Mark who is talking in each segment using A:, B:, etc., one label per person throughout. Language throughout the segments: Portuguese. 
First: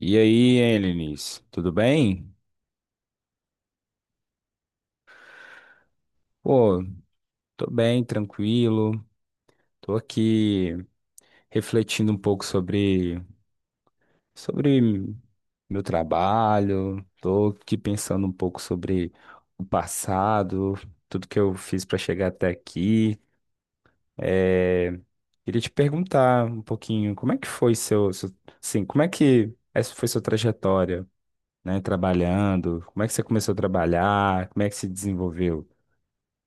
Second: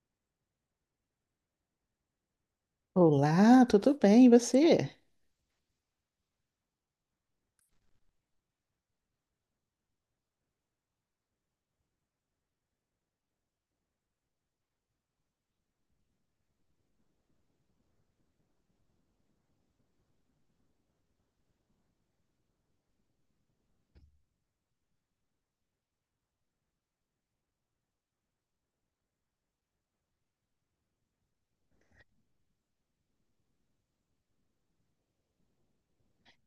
A: E aí, hein, tudo bem?
B: Olá, tudo bem? E você?
A: Pô, tô bem, tranquilo. Tô aqui refletindo um pouco sobre meu trabalho. Tô aqui pensando um pouco sobre o passado, tudo que eu fiz para chegar até aqui. É, queria te perguntar um pouquinho, como é que foi assim, como é que essa foi sua trajetória, né, trabalhando? Como é que você começou a trabalhar? Como é que se desenvolveu?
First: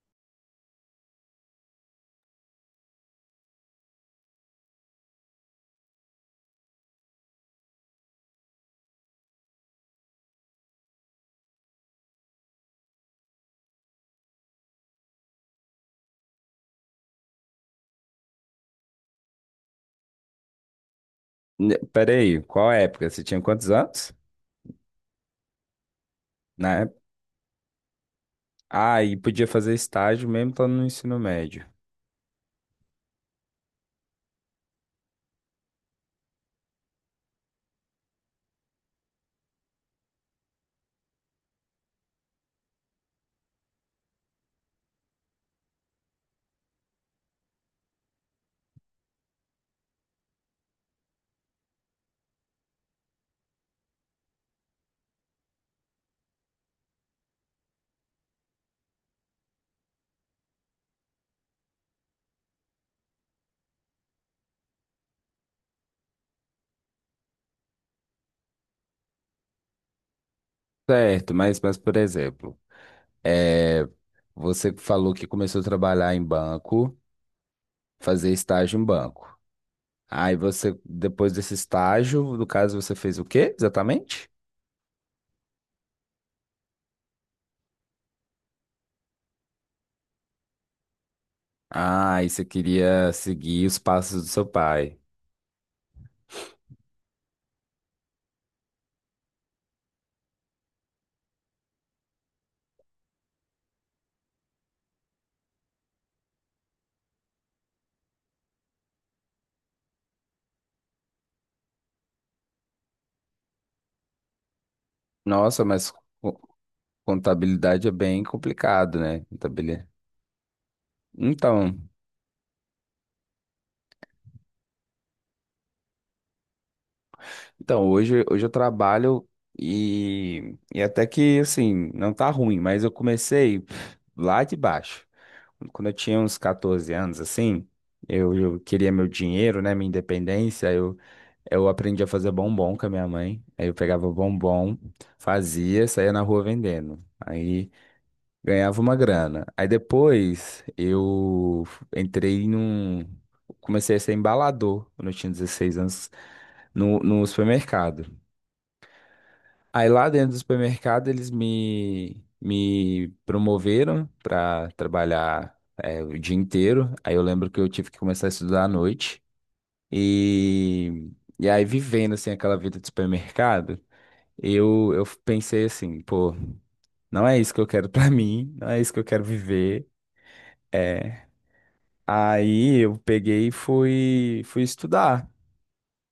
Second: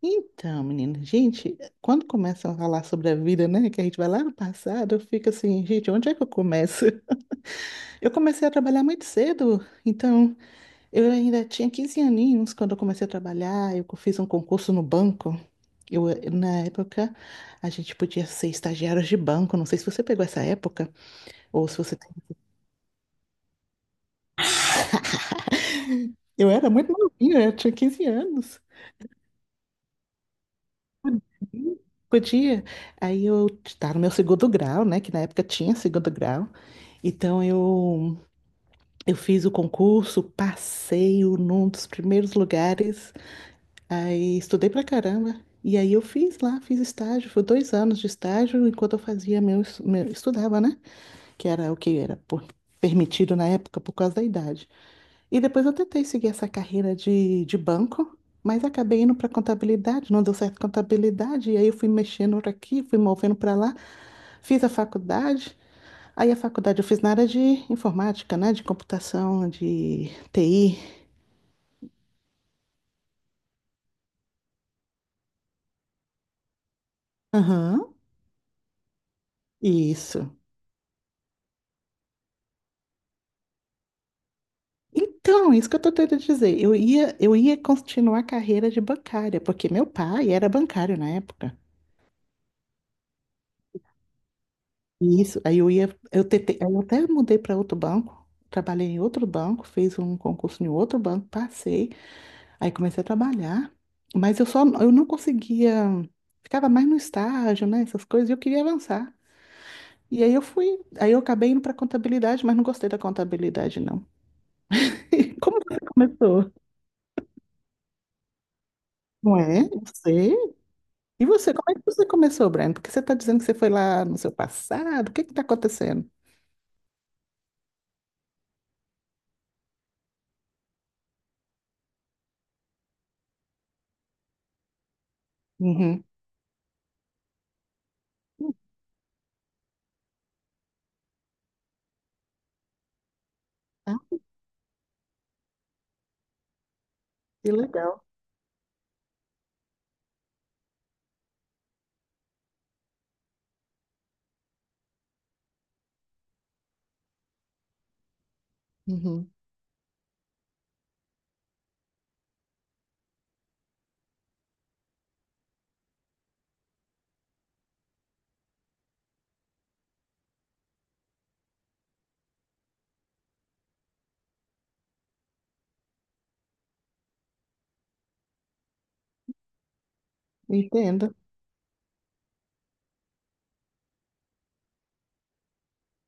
B: Então, menina, gente, quando começam a falar sobre a vida, né, que a gente vai lá no passado, eu fico assim, gente, onde é que eu começo? Eu comecei a trabalhar muito cedo, então eu ainda tinha 15 aninhos quando eu comecei a trabalhar, eu fiz um concurso no banco. Na época, a gente podia ser estagiários de banco, não sei se você pegou essa época, ou se você...
A: Peraí, qual época? Você tinha quantos anos?
B: Eu era
A: Na
B: muito
A: época?
B: novinha, eu tinha 15 anos.
A: Ah, e podia fazer estágio mesmo estando no ensino médio.
B: Hum, Podia. Aí eu estava no meu segundo grau, né? Que na época tinha segundo grau. Então, eu fiz o concurso, num dos primeiros lugares. Aí estudei pra caramba. E aí eu fiz lá, fiz estágio. Foi 2 anos de estágio enquanto eu fazia meu estudava, né? Que era o que era por- Permitido na época por causa da idade. E depois eu tentei seguir essa carreira de banco, mas acabei indo para contabilidade, não deu certo contabilidade, e aí eu fui mexendo para aqui, fui movendo para lá, fiz a faculdade. Aí a faculdade eu fiz na área de informática, né? De computação, de TI.
A: Certo, mas por exemplo, é, você falou que começou a trabalhar em banco,
B: Aham,
A: fazer estágio em banco. Aí
B: isso.
A: você, depois desse estágio, no caso, você fez o quê exatamente?
B: Então, isso que eu tô tentando dizer. Eu ia continuar a carreira de bancária, porque meu pai era bancário na época.
A: Ah, e você queria seguir os passos do seu pai.
B: E isso, eu tentei, aí eu até mudei para outro banco, trabalhei em outro banco, fiz um concurso em outro banco, passei, aí comecei a trabalhar, mas eu não conseguia, ficava mais no estágio, né, essas coisas, e eu queria avançar. Aí eu acabei indo para contabilidade, mas não gostei da contabilidade, não. E como
A: Nossa,
B: você
A: mas co-
B: começou?
A: contabilidade é bem complicado, né?
B: Não é? Eu
A: Contabilidade.
B: sei. E você, como é
A: Então.
B: que você começou, Brian? Porque você está dizendo que você foi lá no seu passado, o que que está acontecendo?
A: Então, hoje eu trabalho e até que, assim, não tá ruim, mas eu comecei lá de baixo. Quando eu
B: Uhum.
A: tinha uns 14 anos, assim, eu queria meu dinheiro, né, minha independência, eu aprendi a fazer bombom com a minha mãe. Aí eu
B: Ah,
A: pegava o bombom, fazia, saía na rua vendendo.
B: que
A: Aí
B: legal.
A: ganhava uma grana. Aí depois eu entrei num... comecei a ser embalador quando eu tinha 16 anos no supermercado.
B: Uhum.
A: Aí lá dentro do supermercado eles me promoveram para trabalhar o dia inteiro. Aí eu lembro que eu tive que começar a estudar à noite. E, e aí vivendo assim aquela vida de supermercado, eu pensei assim, pô, não é isso que eu quero para mim, não é isso que eu quero viver.
B: Entendo.
A: É. Aí eu peguei e fui estudar.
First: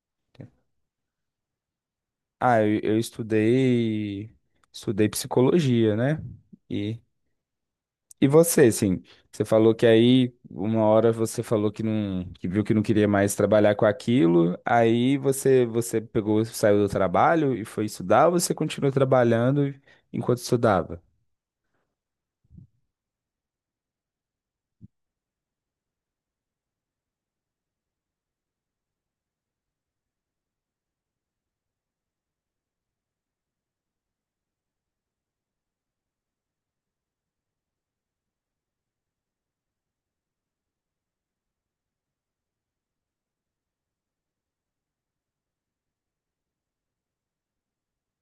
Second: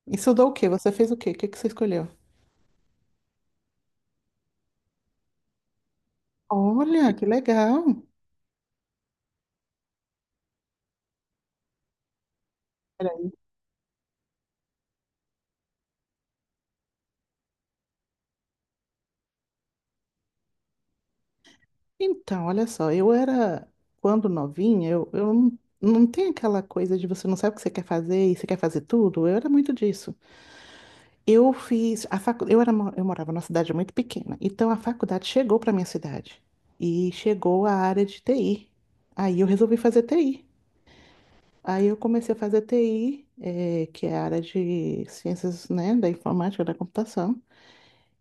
B: Isso dá o quê? Você fez o quê? O que que você escolheu?
A: Ah, eu estudei psicologia, né? E
B: Olha, que legal.
A: E você, assim, você falou que aí uma hora você falou que não, que viu que não queria
B: Peraí.
A: mais trabalhar com aquilo, aí você pegou, saiu do trabalho e foi estudar, ou você continuou trabalhando enquanto estudava?
B: Então, olha só, quando novinha, eu não tem aquela coisa de você não sabe o que você quer fazer e você quer fazer tudo. Eu era muito disso. Eu fiz a facu... eu morava numa cidade muito pequena, então a faculdade chegou para minha cidade e chegou a área de TI. Aí eu resolvi fazer TI. Aí eu comecei a fazer TI, que é a área de ciências, né, da informática, da computação.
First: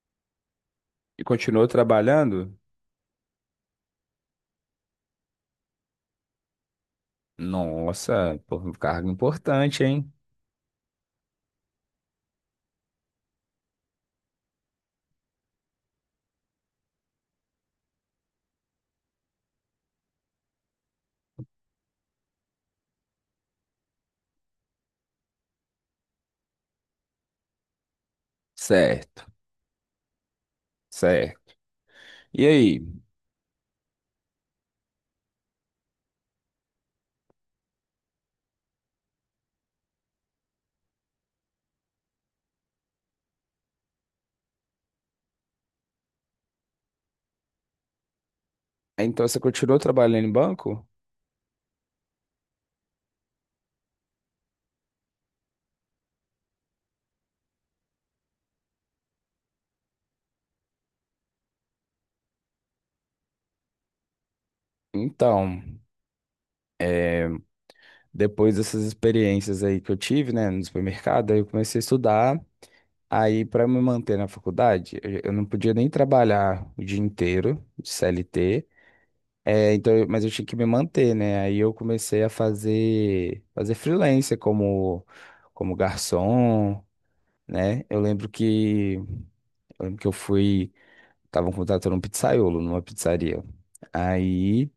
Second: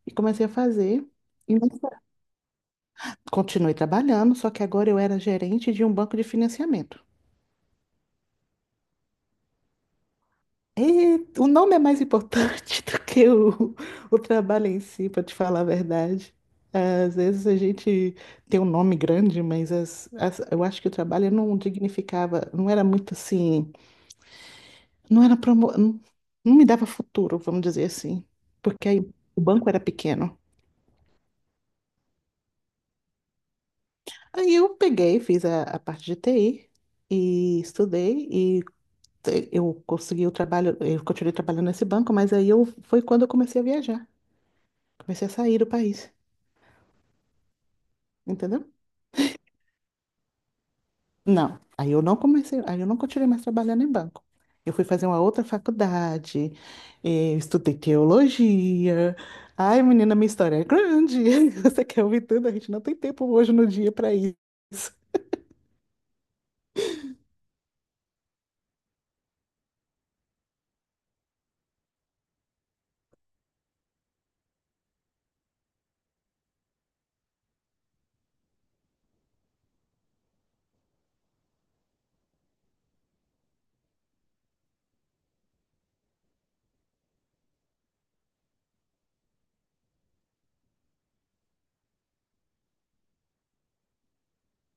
B: E comecei a fazer.
A: E
B: E
A: continuou
B: nessa-
A: trabalhando?
B: continuei trabalhando, só que agora eu era gerente de um banco de financiamento.
A: Nossa, pô, um cargo importante, hein?
B: E o nome é mais importante do que o trabalho em si, para te falar a verdade. Às vezes a gente tem um nome grande, mas eu acho que o trabalho não dignificava, não era muito assim, não era promo, não, não me dava futuro, vamos dizer assim, porque aí
A: Certo,
B: o banco era pequeno.
A: certo. E aí?
B: Aí eu peguei, fiz a parte de TI e estudei, eu consegui o trabalho, eu continuei trabalhando nesse banco, mas aí eu foi quando eu comecei a viajar, comecei a sair do país, entendeu?
A: Então você continuou trabalhando em banco?
B: Não, aí eu não continuei mais trabalhando em banco. Eu fui fazer uma outra faculdade, estudei teologia. Ai, menina, minha história é grande. Você quer ouvir tudo? A gente não tem tempo hoje no dia para isso.
A: Então, depois dessas experiências aí que eu tive, né, no supermercado, aí eu comecei a estudar. Aí, para me manter na faculdade, eu não podia nem trabalhar o dia inteiro de CLT, é, então, mas eu tinha que me manter, né? Aí eu comecei a fazer freelancer como garçom, né? Eu lembro que eu fui, estavam contratando um pizzaiolo numa pizzaria. Aí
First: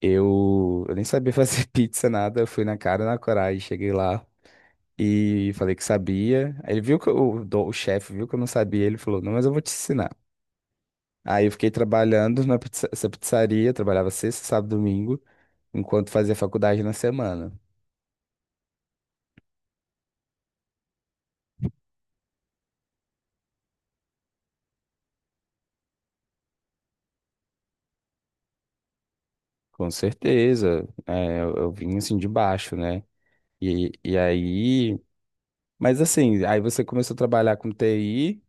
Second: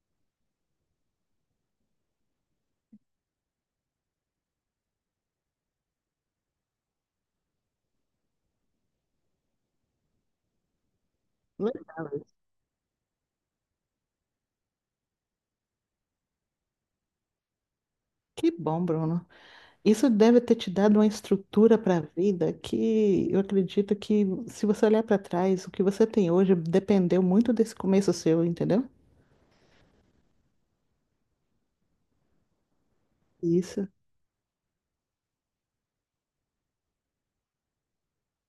A: eu nem sabia fazer pizza, nada, eu fui na cara, e na coragem, cheguei lá. E falei que sabia. Aí ele viu que o chefe viu que eu não sabia. Ele falou: Não, mas eu vou te ensinar. Aí eu fiquei
B: Legal.
A: trabalhando na essa pizzaria, trabalhava sexta, sábado, domingo, enquanto fazia faculdade na semana.
B: Que bom, Bruno. Isso deve ter te dado uma estrutura para a vida que eu acredito que, se você olhar para trás, o que você tem hoje dependeu muito desse começo seu, entendeu?
A: Com certeza, é, eu vim assim de baixo, né?
B: Isso.
A: E aí, mas assim, aí você começou a trabalhar com TI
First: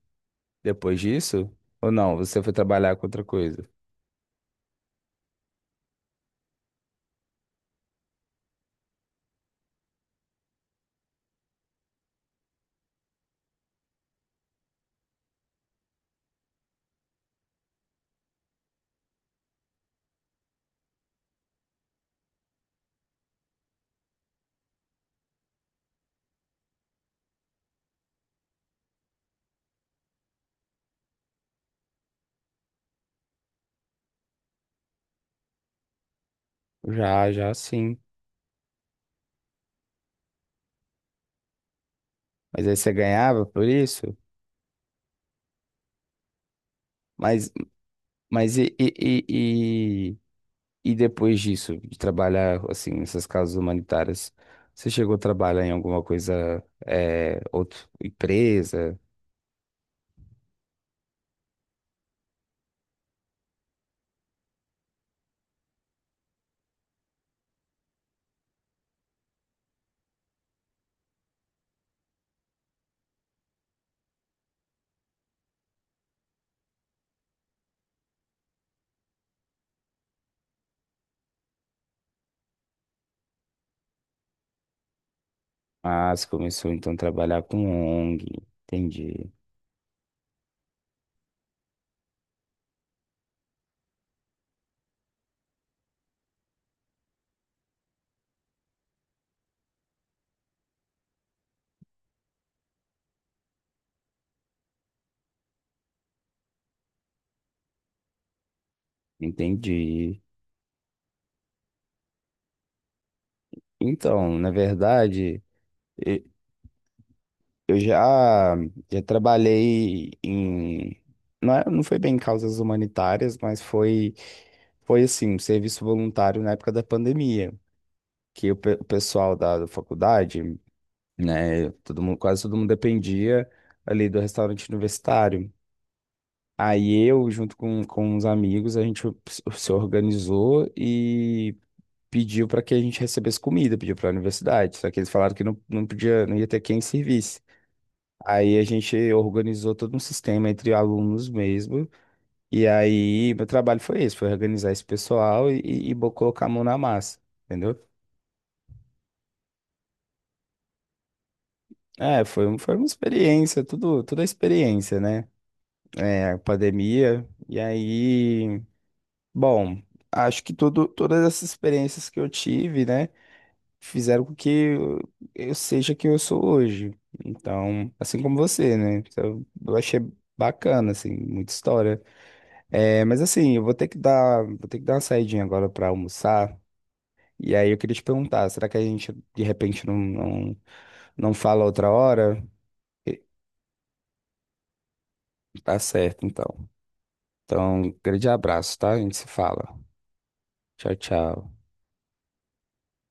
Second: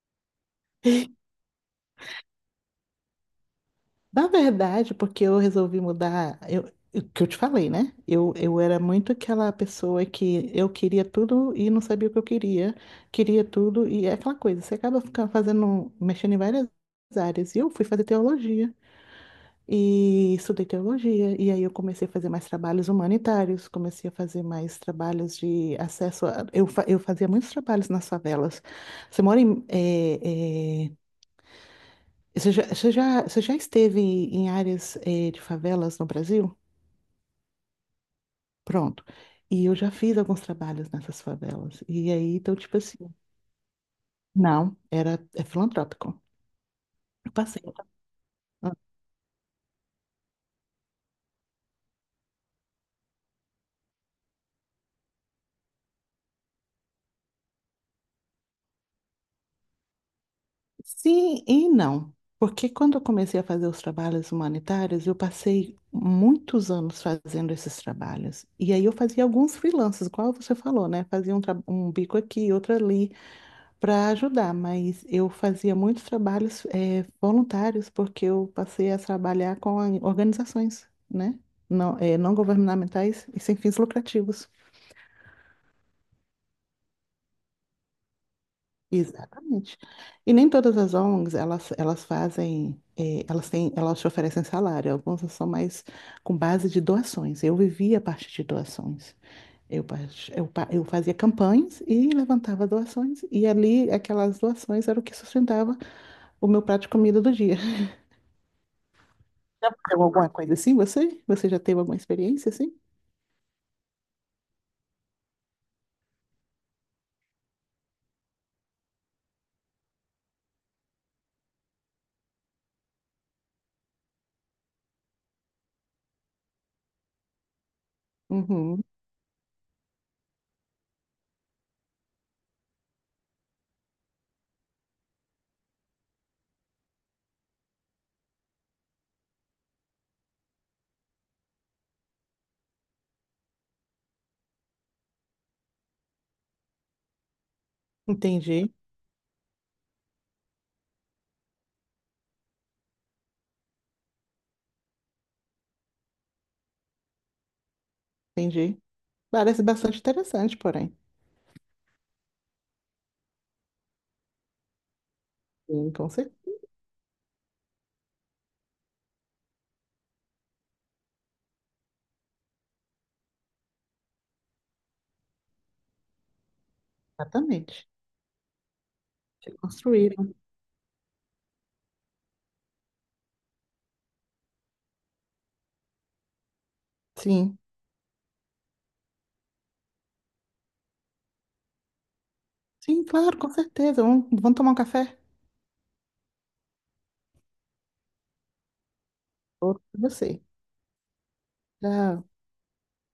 A: depois disso? Ou não? Você foi trabalhar com outra coisa?
B: Na verdade, porque eu resolvi mudar, eu, o que eu te falei, né? Eu era muito aquela pessoa que eu queria tudo e não sabia o que eu queria, queria tudo, e é aquela coisa, você acaba ficando fazendo, mexendo em várias áreas. E eu fui fazer teologia. E estudei teologia, e aí eu comecei a fazer mais trabalhos humanitários, comecei a fazer mais trabalhos de acesso a... eu fazia muitos trabalhos nas favelas. Você mora em... você já, você já esteve em áreas, de favelas no Brasil?
A: Já, já sim.
B: Pronto. E eu já fiz alguns trabalhos nessas favelas. E aí, então,
A: Mas aí
B: tipo
A: você
B: assim...
A: ganhava por isso?
B: Não, é filantrópico. Eu
A: Mas,
B: passei.
A: mas e depois disso, de trabalhar assim nessas causas humanitárias, você chegou a trabalhar em alguma coisa, outra empresa?
B: Sim e não. Porque quando eu comecei a fazer os trabalhos humanitários, eu passei muitos anos fazendo esses trabalhos. E aí eu fazia alguns freelances, igual você falou, né? Fazia um bico aqui, outro ali, para ajudar. Mas eu fazia muitos trabalhos voluntários, porque eu passei a trabalhar com organizações, né? Não, não governamentais e sem fins lucrativos.
A: Ah, você começou então a trabalhar com ONG. Entendi,
B: Exatamente. E nem todas as ONGs, elas fazem, elas te oferecem salário. Algumas são mais com base de doações. Eu vivia a partir de doações. Eu, part- eu, pa- eu fazia campanhas e levantava doações. E ali, aquelas doações eram o que sustentava o meu prato de comida do dia. Já aconteceu
A: entendi.
B: alguma coisa assim, você? Você já teve alguma experiência assim?
A: Então, na verdade, e- eu já trabalhei em não, não foi bem em causas humanitárias, mas foi assim, um serviço voluntário na época da pandemia, que o
B: Uhum,
A: o pessoal da faculdade né? Todo mundo, quase todo mundo dependia ali do restaurante universitário. Aí eu, junto com uns amigos, a gente se organizou e pediu para que a gente recebesse comida, pediu para a universidade. Só que eles falaram que não, não podia, não ia ter quem servisse. Aí a
B: entendi.
A: gente organizou todo um sistema entre alunos mesmo. E aí meu trabalho foi esse, foi organizar esse pessoal e colocar a mão na massa, entendeu?
B: Entendi. Parece bastante interessante, porém.
A: É, foi, foi uma experiência, tudo, tudo é experiência, né?
B: Sim, com
A: É,
B: certeza.
A: pandemia. E aí, bom, acho que tudo, todas essas experiências que eu tive, né, fizeram com que eu seja quem eu sou hoje.
B: Exatamente.
A: Então, assim como você, né? Então,
B: Se
A: eu achei
B: construíram.
A: bacana, assim, muita história. É, mas assim, eu vou ter que dar, vou ter que dar uma saidinha agora para almoçar. E
B: Sim.
A: aí eu queria te perguntar, será que a gente de repente não, não, não fala outra hora?
B: Sim,
A: E-
B: claro, com certeza. Vamos tomar um café?
A: Tá certo, então. Então, grande abraço, tá? A gente se fala.
B: Outro pra você.
A: Tchau, tchau.
B: Tchau.